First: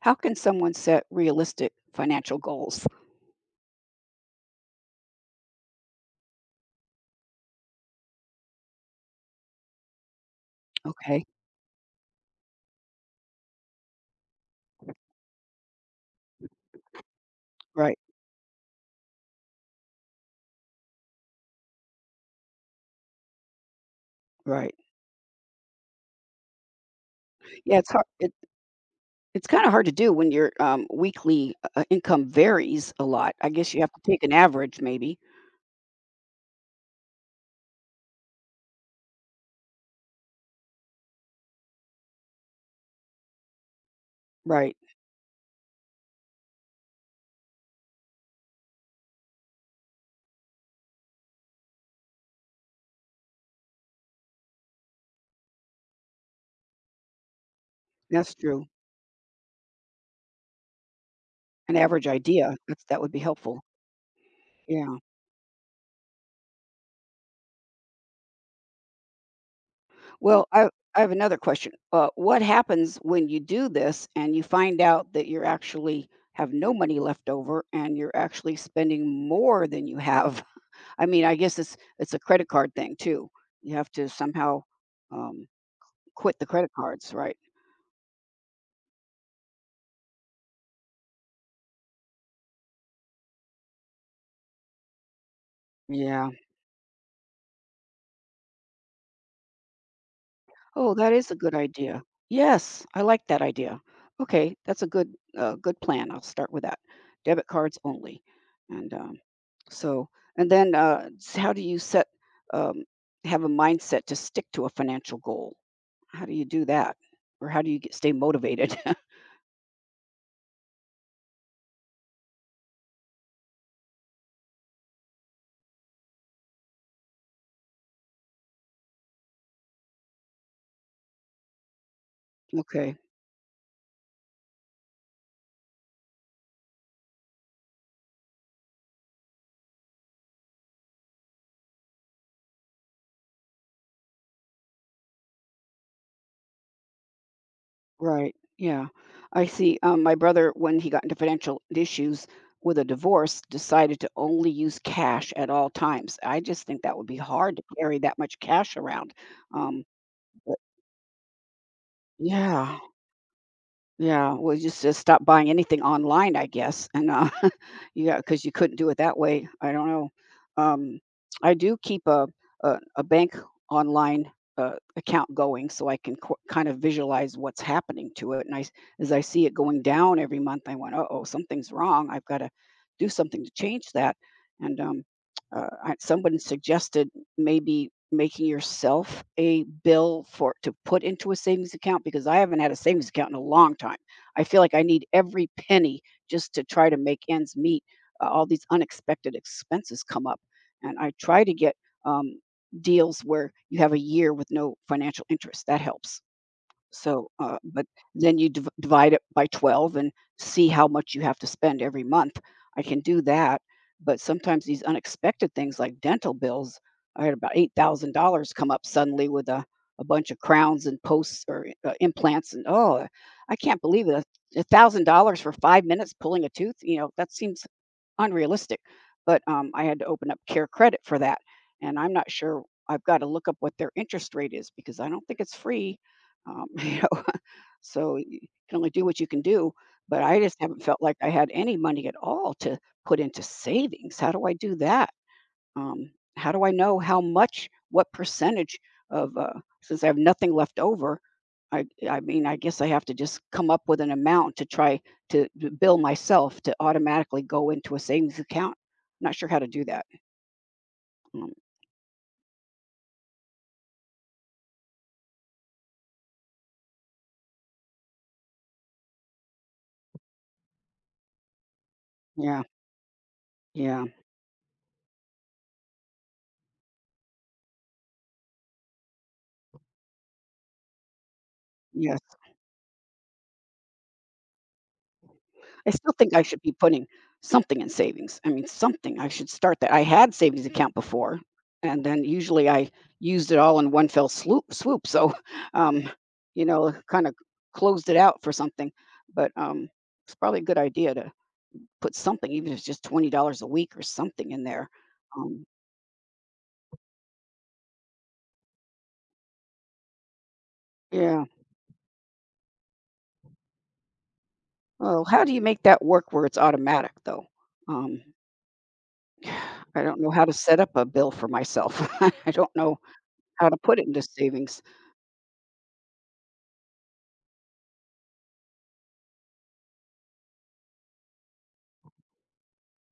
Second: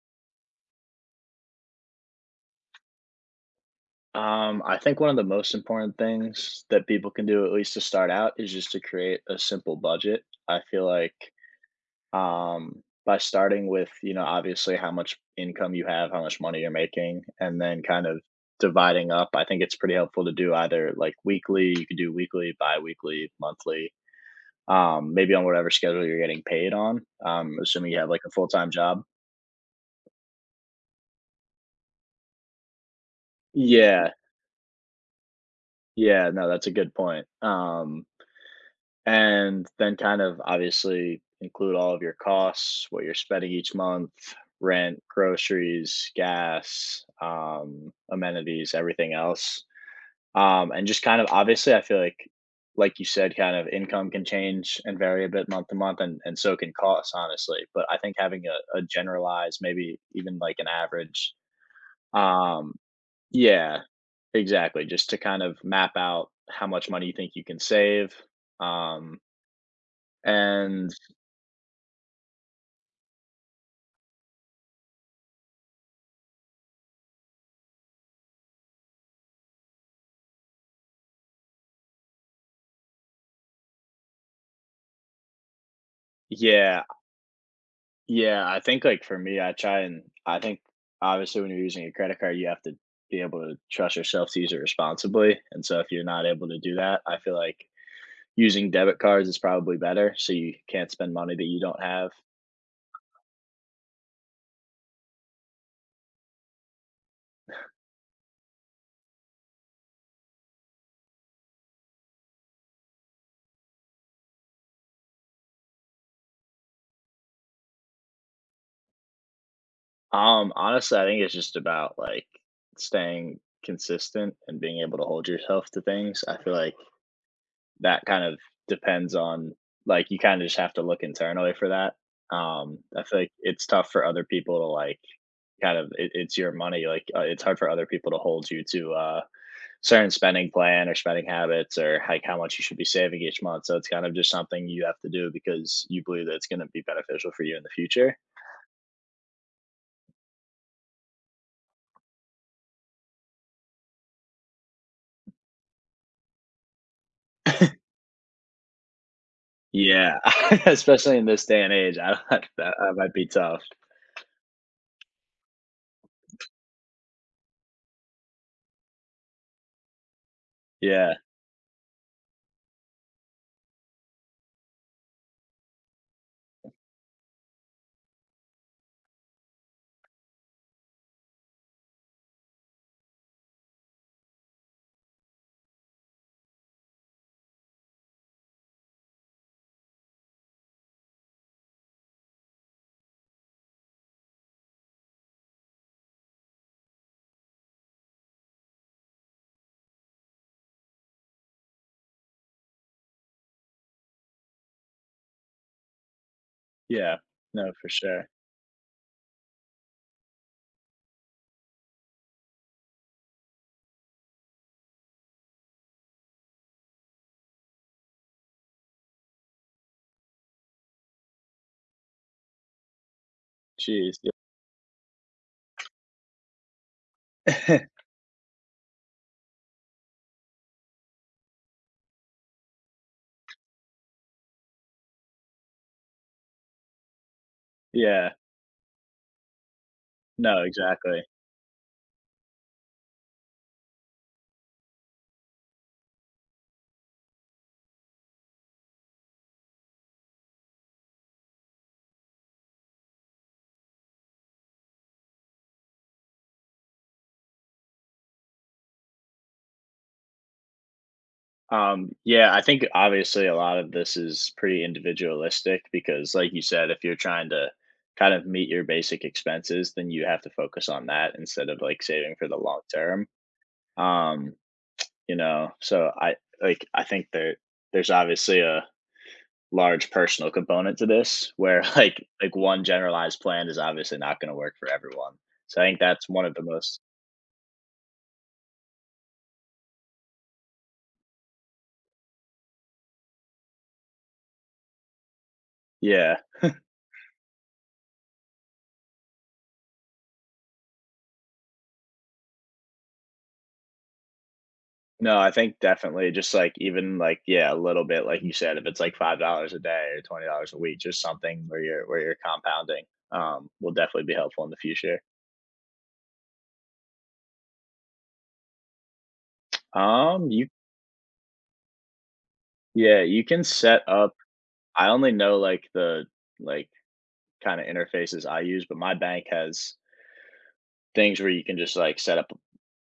How can someone set realistic financial goals? I think one of the most important things that people can do, at least to start out, is just to create a simple budget. I feel like Okay. By starting with, obviously how much income you have, how much money you're making, and then Right. kind of dividing up, I think it's pretty helpful to do either like weekly, you could do weekly, bi weekly, monthly, Right. Maybe on whatever schedule you're getting paid on, Yeah, it's assuming you hard. have like a It, full time job. it's kind of hard to do when your weekly income varies a lot. I guess you have to Yeah. take an average, maybe. Yeah. No, that's a good point. And then kind of obviously include all of your costs, what you're spending each month, Right. rent, groceries, gas, amenities, everything else. And just kind of obviously, I feel like you said, kind of income can change and vary a bit month to month, and, so can costs, honestly. But I think That's having true. A generalized, maybe even like an average, An average idea. um, That's, that would be helpful. yeah, exactly, Yeah. just to kind of map out how much money you think you can save. Um, Well, I, and I have another question. What happens when you do this and you find out that you're actually have no money left over and you're actually spending more than you have? I mean, I guess it's a credit card thing too. You have to somehow um, quit the credit Yeah, cards, right? yeah, I think, like, for me, I try and I think, obviously, when you're using a credit card, you have to be able to trust yourself to use it responsibly, and so if you're not Yeah. able to do that, I feel like using debit cards is probably better, so you can't Oh, that spend is money a that good you don't idea. have. Yes, I like that idea. Okay, that's a good good plan. I'll start with that. Debit cards only, and so how do you set um, have a mindset to stick to a financial goal? How do you do that, or how do you get, stay motivated? Honestly, I think it's just about, like, staying consistent and being able to hold yourself to things. I feel like that kind of depends on like, you kinda just have to look internally for that. Okay. I feel like it's tough for other people to, like kind of it's your money. Like it's hard for other people to hold you to certain spending plan or spending habits or like how much you should be saving each month. So it's kind of just something you have to do because you believe that it's going to be beneficial for you in the future. Right. Yeah. I see. My brother, when he got into financial issues with a divorce, decided to only use cash at all times. I just think that would be hard to carry that much cash around. Um, Yeah, but especially in this day and age, I, yeah, that might be tough. yeah, well, just stop buying anything online, I guess, and, yeah, because you couldn't do it that way, I don't know. Um, Yeah, I do keep a bank online, account going so I can qu kind of visualize what's happening to it, and I s as I see it going down every month, I went, "Uh-oh, something's wrong, I've gotta do something to change that," and, I someone suggested maybe making yourself a bill for to put into a savings account because I haven't had a savings account in a long time. I feel like I need every penny just to try to make ends meet. All these unexpected expenses come up, and I try to get um, deals where you have a year with no financial interest. That helps. yeah, So, no, but for sure. then you divide it by 12 and see how much you have to spend every month. I can do that. But sometimes these unexpected things like dental bills, I had about $8,000 come up suddenly with a bunch of crowns and posts or implants. And oh, I can't believe it. Jeez, A $1,000 for 5 minutes pulling a tooth, you know, that seems yeah, unrealistic. But I had to open up Care Credit for that, and I'm not sure. I've got to look up what their interest rate is because I don't think it's free. You know, so yeah, you can only do what you can do. But I just no, haven't felt like exactly. I had any money at all to put into savings. How do I do that? Um, how do I know how much, what percentage of, since I have nothing left over, I mean, I guess I have to just come up with an amount to try to bill myself to automatically go into a savings account. Not sure how to do that. Mm, Yeah, I think obviously a lot of this is pretty individualistic because, like you said, if you're trying to kind of meet your basic expenses, then you have to focus on that instead of like saving for the yeah, long term. yeah, Um, you know, I think there's obviously a large personal component to this where yes. Like one generalized plan is obviously not going to work for everyone. So I I think still that's think I one of should the be most putting something in savings. I mean, something. I should start that. I had savings account before, and then usually I used it all in one fell swoop. Swoop. So, um, yeah. you know, kind of closed it out for something. But it's probably a good idea to put something, even if it's just $20 a week or something in there. No, I Um, think definitely just, like, even, like, yeah, a little bit, like you said, if it's, like, $5 a day or $20 a week, just yeah. something where you're compounding, will definitely be helpful in the future. Well, how do you make that work where it's automatic though? Um, I don't know how to You set up a bill for myself. I don't know Yeah, you can how to put set it into up. savings. I only know, like, the, like, kinda interfaces I use, but my bank has things where you can just, like, set up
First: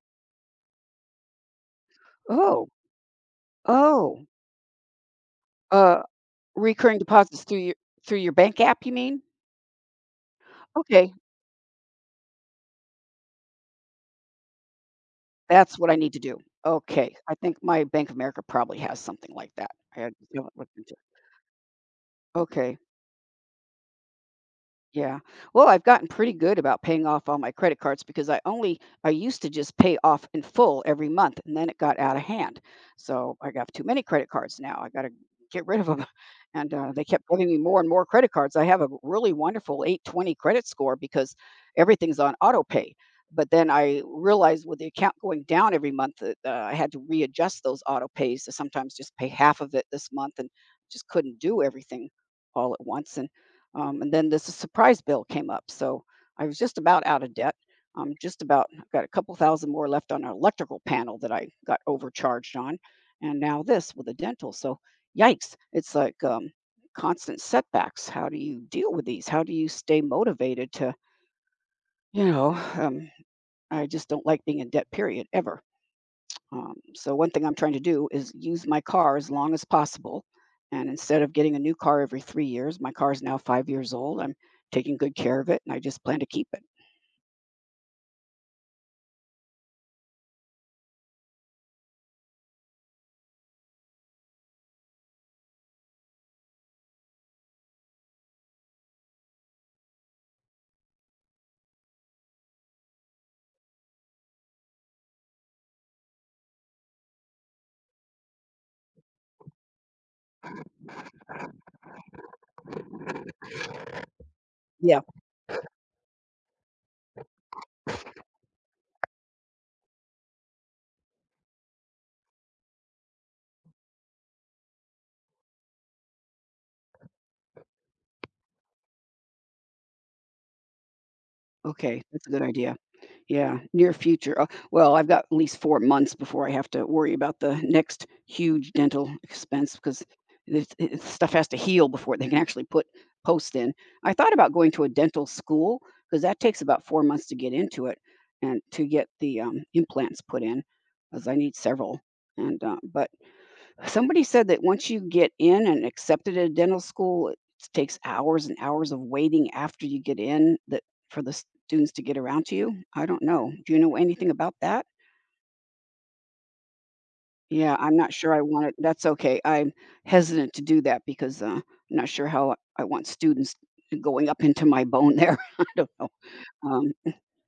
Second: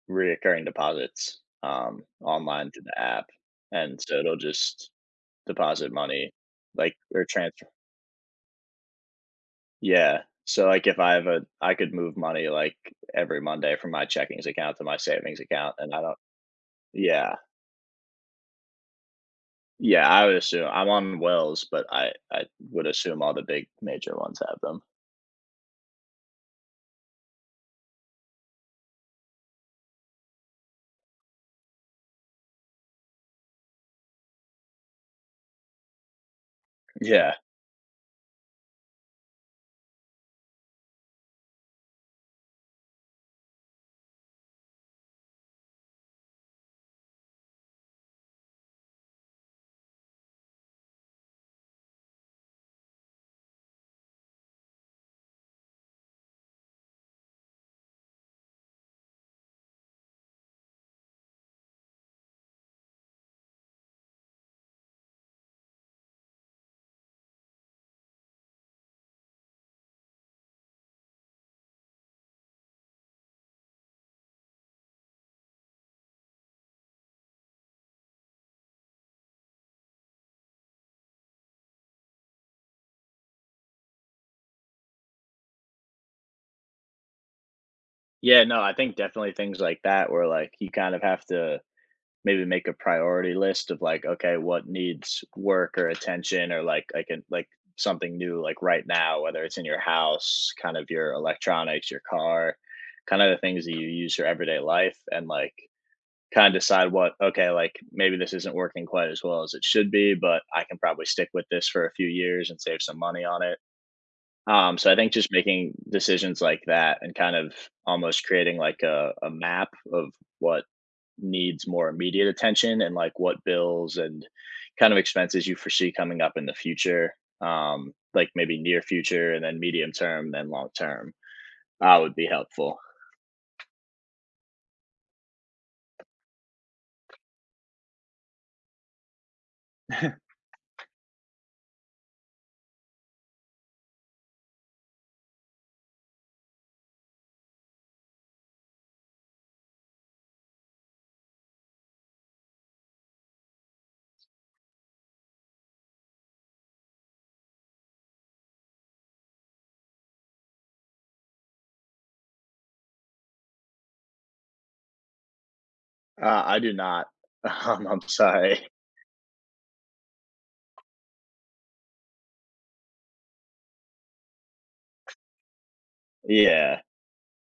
reoccurring deposits, Oh, online through the app, and so oh, it'll just deposit uh, money, like, recurring or deposits transfer. Through your bank app, you mean? Yeah. So, like, if Okay, I have a I could move money, like, every Monday from my checkings account to my savings account, that's what and I I need don't. to do. Okay, I Yeah. think my Bank of America probably has something like that. I Yeah, haven't I would assume looked I'm into. on Wells, but I It. I Okay. would assume all the big major ones have them. Yeah. Well, I've gotten pretty good about paying off all my credit cards because I used to just pay off in full every month and then it got out of hand. So I got too many credit cards now. I got to get rid of them. And they kept Yeah. giving me more and more credit cards. I have a really wonderful 820 credit score because everything's on auto pay. But then I realized with the account going down every month that I had to readjust those auto pays to sometimes just pay half of it this month and just couldn't do everything all at once. And then this surprise bill came up. So I was just about out of debt. Just about I've got a couple thousand more left on an electrical panel that I got overcharged on. And now this with a dental. So yikes, it's like constant setbacks. How do you deal with these? How do you stay motivated to, you know, I just don't like being in debt, period, ever. So one thing I'm trying to do is use my car as long as possible. And instead of getting a new car every 3 years, my car is now 5 years old. I'm taking good care of it, and I just plan to keep it. Yeah, no, I think definitely things like that where, like, you kind of have to maybe make a priority list of like, okay, what needs work or attention or like I can like something new like right now, whether it's in your house, kind of your electronics, your car, kind of the things that you use your everyday life and like kind of decide what okay like maybe this isn't working quite as well as it should be but I can probably stick with this for a few years and save some money on it so I Yeah. think just making decisions like that and kind of almost creating like a map of what needs more immediate attention and like what bills and kind of expenses you foresee coming up in the future, like maybe near future and then medium term, then long term, Okay, would be that's a good idea. helpful. Yeah, near future. Well, I've got at least 4 months before I have to worry about the next huge dental expense because this I stuff has to heal before they can actually put posts in. I thought about going to a dental school because that takes about 4 months to get into it and to get the, implants put in, because I need several, and, but somebody said that once you get in and accepted at a dental school, it takes hours and hours of waiting after you get in that for the students to get around to you. I don't know. Do you know anything about that? I do not. Yeah, I'm I'm not sure I want sorry. it. That's okay. I'm hesitant to do that because I'm not sure how I want students going up into my bone there. I don't know. Yeah. Um,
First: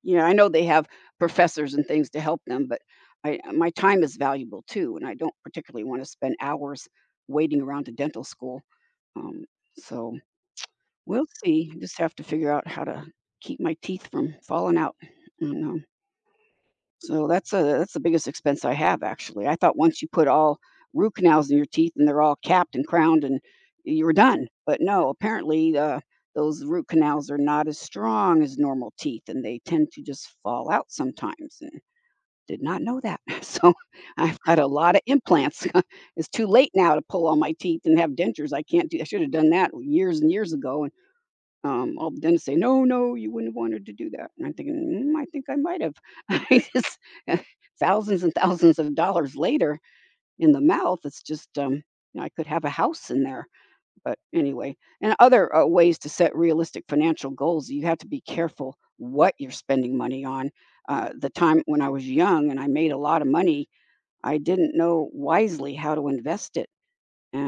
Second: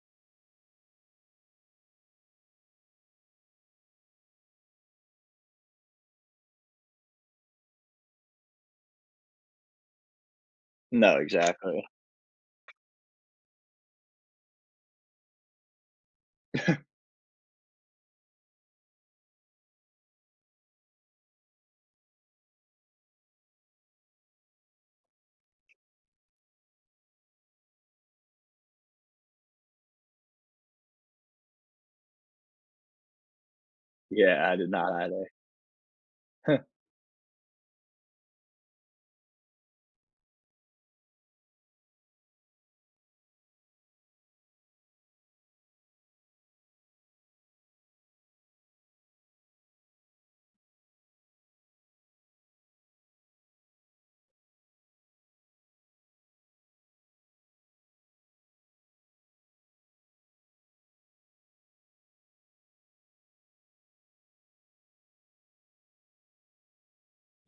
You know, I know they have professors and things to help them, but I my time is valuable too, and I don't particularly wanna spend hours waiting around to dental school. Um, so No, we'll see. exactly. Just have to figure out how to keep my teeth from falling out, and, so that's the biggest expense I have actually. I thought once you put all root canals in your teeth and they're all capped and crowned and you were done. But no, apparently those root canals are not as strong as normal teeth and they tend to just fall out sometimes. And did not know that. So I've Yeah, I got a did not lot of either. implants. It's too late now to pull all my teeth and have dentures. I can't do. I should have done that years and years ago all of them say, "No, no, you wouldn't have wanted to do that." And I'm thinking, mm, "I think I might have." I just, thousands and thousands of dollars later in the mouth, it's just, you know, I could have a house in there. But anyway, and other ways to set realistic financial goals, you have to be careful what you're spending money on. The time when I was young and I made a lot of money, I didn't know wisely how to invest it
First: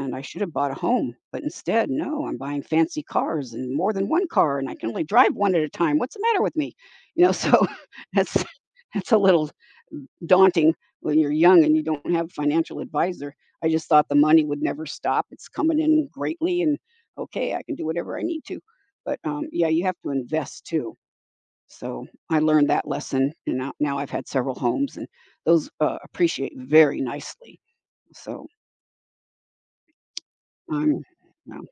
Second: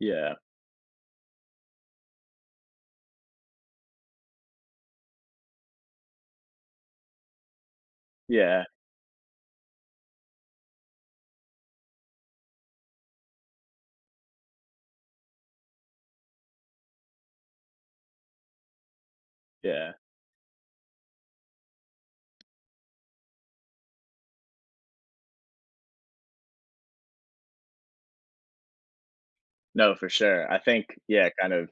I Yeah. should have bought a home, but instead, no, I'm buying fancy cars and more than one car, and I can only drive one at a time. What's the matter with me? You know, so that's Yeah. that's a little daunting when you're young and you don't have a financial advisor. I just thought the money would never stop. It's coming in greatly, and okay, I can do whatever I need to. But yeah, you Yeah. have to invest too. So I learned that lesson, and now I've had several homes, and those appreciate very nicely. So No, for sure. I think, I'm, yeah, kind yeah, of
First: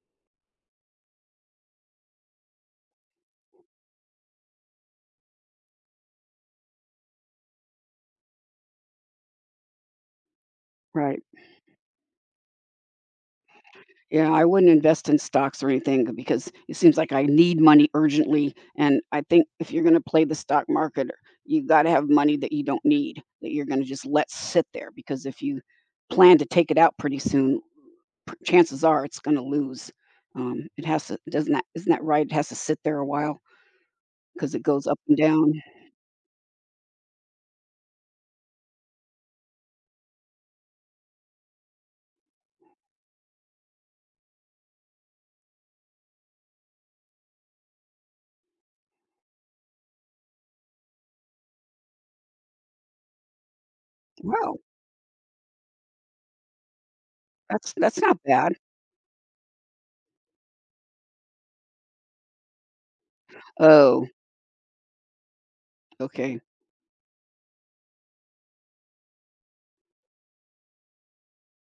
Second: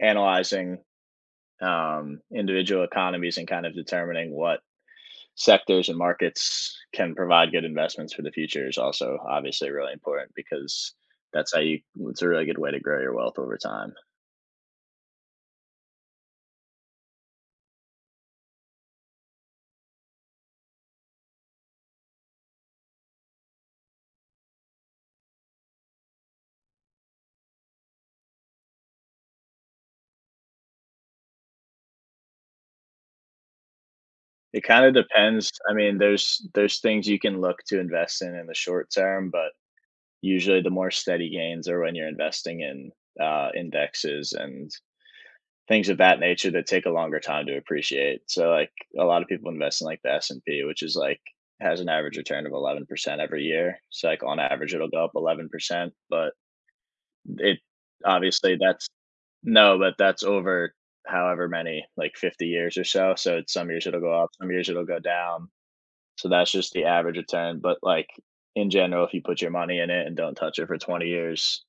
analyzing individual economies and kind of determining what sectors and markets can provide good investments for the future is also obviously really important because right. that's how you it's a really good way to grow your wealth over time. Yeah, I wouldn't invest in stocks or anything because it seems like I need money urgently. And I think if you're going to play the stock market, you got to have money that you don't need, that you're going to just let sit there. Because if you plan to take it out pretty soon, chances are it's going to lose. It has to, doesn't that, isn't that right? It has to sit there a while because it It kind goes of up and down. depends. I mean, there's things you can look to invest in the short term, but usually the more steady gains are when you're investing in indexes and things of that nature that take a longer time to appreciate. So like a lot of people invest in like the S and P, which is like has an average return of 11% every year. So like on Wow, average it'll go up 11%, but it that's not bad. obviously that's no, but that's over however many, like 50 years or so, so it's some years it'll Oh, go up, some years it'll go down, so okay. that's just the average return, but, like, in general, if you put your money in it and don't touch it for 20 years,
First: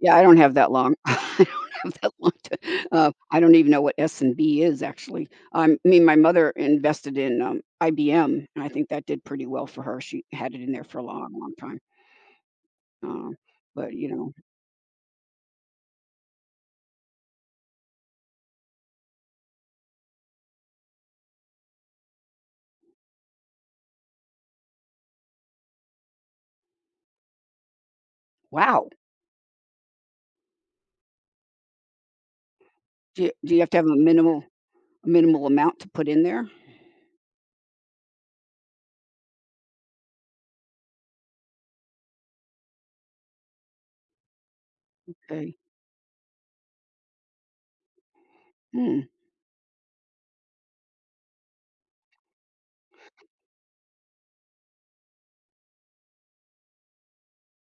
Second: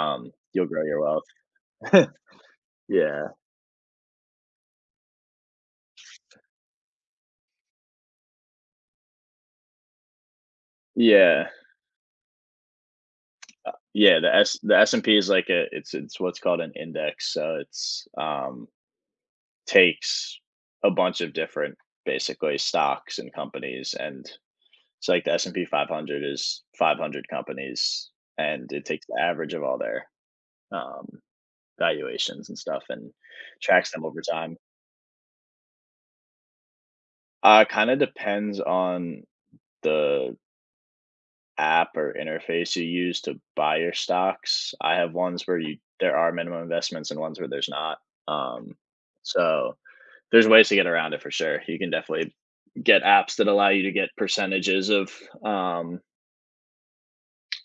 Yeah, I don't have you'll that grow long. your I wealth. don't have that long to Yeah. I don't even know what S&B is actually. I mean, my mother invested in, IBM, and I think that did pretty well for her. She had it in there for a long, Yeah. long time. Um, but, you Yeah, know, the S the S&P is like a it's what's called an index, so it's, takes a bunch of different, basically, stocks and companies and so like the S&P 500 is 500 companies and it wow! takes the average of all their um, valuations and stuff and Do you have to have tracks a them over time. minimal amount to put in there? Kind of depends on the app or interface you use to buy your stocks. I have ones Okay. where you there are minimum investments and ones where there's not. Um, Hmm. so there's ways to get around it for sure. You can definitely get apps that allow you to get percentages of um,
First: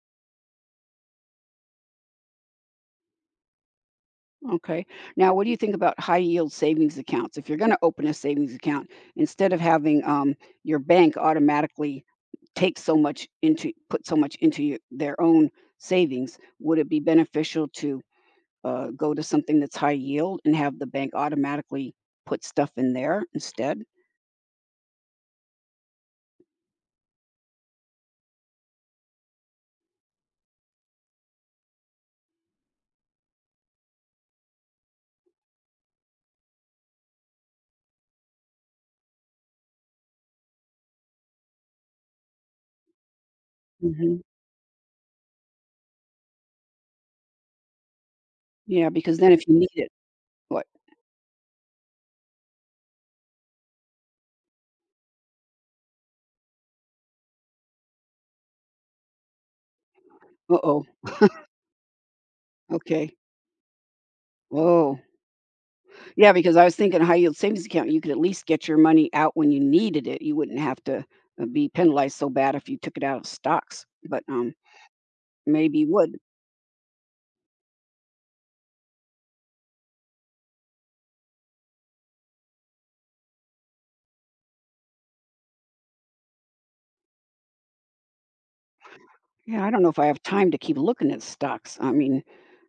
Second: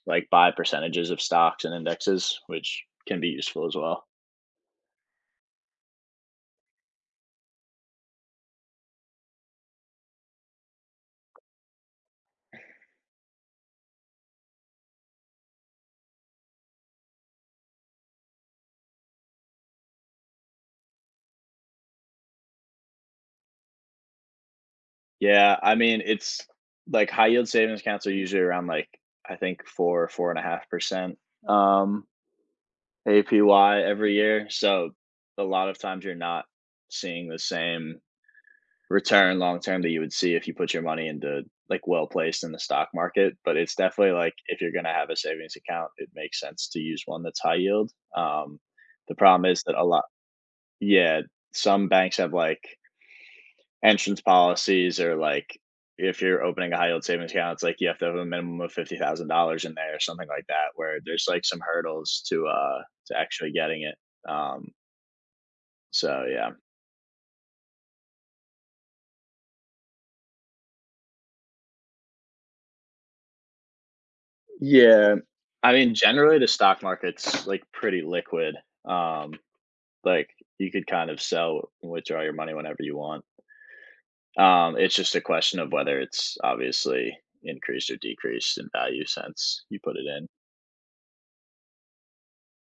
like buy percentages of stocks and indexes, which can be useful as well. Okay. Now, what do you think about high yield savings accounts? If you're going to open a savings account, instead of having your bank automatically take so much into put so much into your, their own savings, would it be beneficial to go to something that's high yield and have the bank automatically put stuff in there instead? Yeah, I mean it's like high yield savings accounts are usually around like I think 4.5% um APY every year. So a lot of times you're not seeing the same return long term that you would see if you put your money into like well placed in the stock market. But it's definitely Hmm. like if you're gonna have a savings account, it makes sense to use one that's high yield. Yeah, The because then if problem you is need that a it, lot what? Yeah, some banks have, like, entrance policies or, like, if you're opening a high yield savings account, it's like you have to have a minimum of $50,000 in there or something like Uh that, oh. where there's, like, some hurdles Okay. to actually getting it. Um, Whoa. Yeah, yeah. because I was thinking a high yield savings account, you could at least get your money out when you needed it. You wouldn't have to be penalized so bad if you took it out of stocks, but Yeah. I maybe you mean, would. generally, the stock market's, like, pretty liquid. Um, like, you could kind of sell and withdraw your money whenever you want. It's just a question of whether it's obviously increased or decreased in value Yeah, since I you don't know if put I it have in. time to keep looking at stocks. I mean,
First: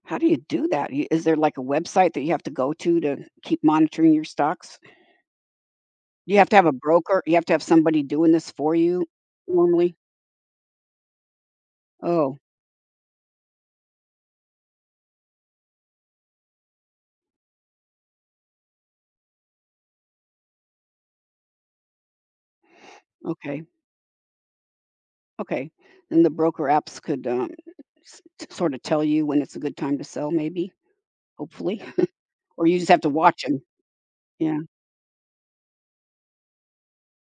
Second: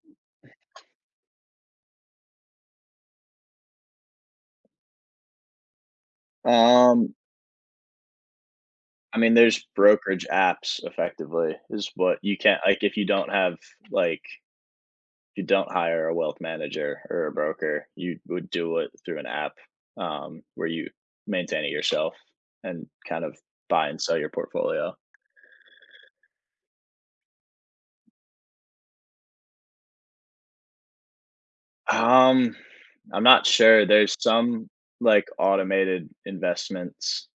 how do you do that? Is there like a website that you have to go to keep monitoring your stocks? You have to have a Um broker. You have to have somebody doing this for you I mean, there's normally. brokerage apps effectively is what you Oh, can't like, if you don't have, like if you don't hire a wealth manager or a broker, you would do it through an app, where you maintain it yourself and kind of okay, buy and sell your portfolio. okay. Then the broker apps could sort of tell you when it's a good time to sell, maybe. Hopefully. Um, Or you just have to I'm watch not 'em. sure. There's Yeah, some, like, automated investments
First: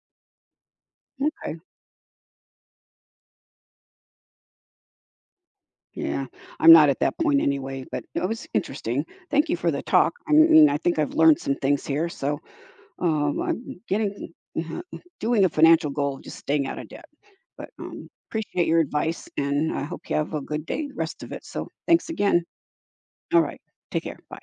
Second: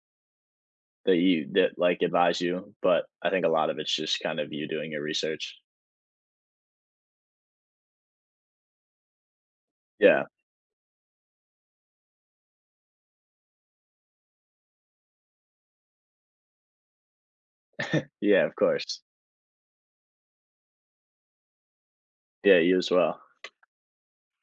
okay. that, like, advise you, but I think a lot of it's just kind of you doing your research. Yeah. I'm not at that point anyway, but it was interesting. Thank you for the talk. Yeah. I mean, I think I've learned some things here, so, I'm getting uh, doing a financial goal of just staying out of debt. But, Yeah, of appreciate your course. advice, and I hope you have a good day, the rest of it. So, thanks again. Yeah, you as well. All right. Take care. Bye.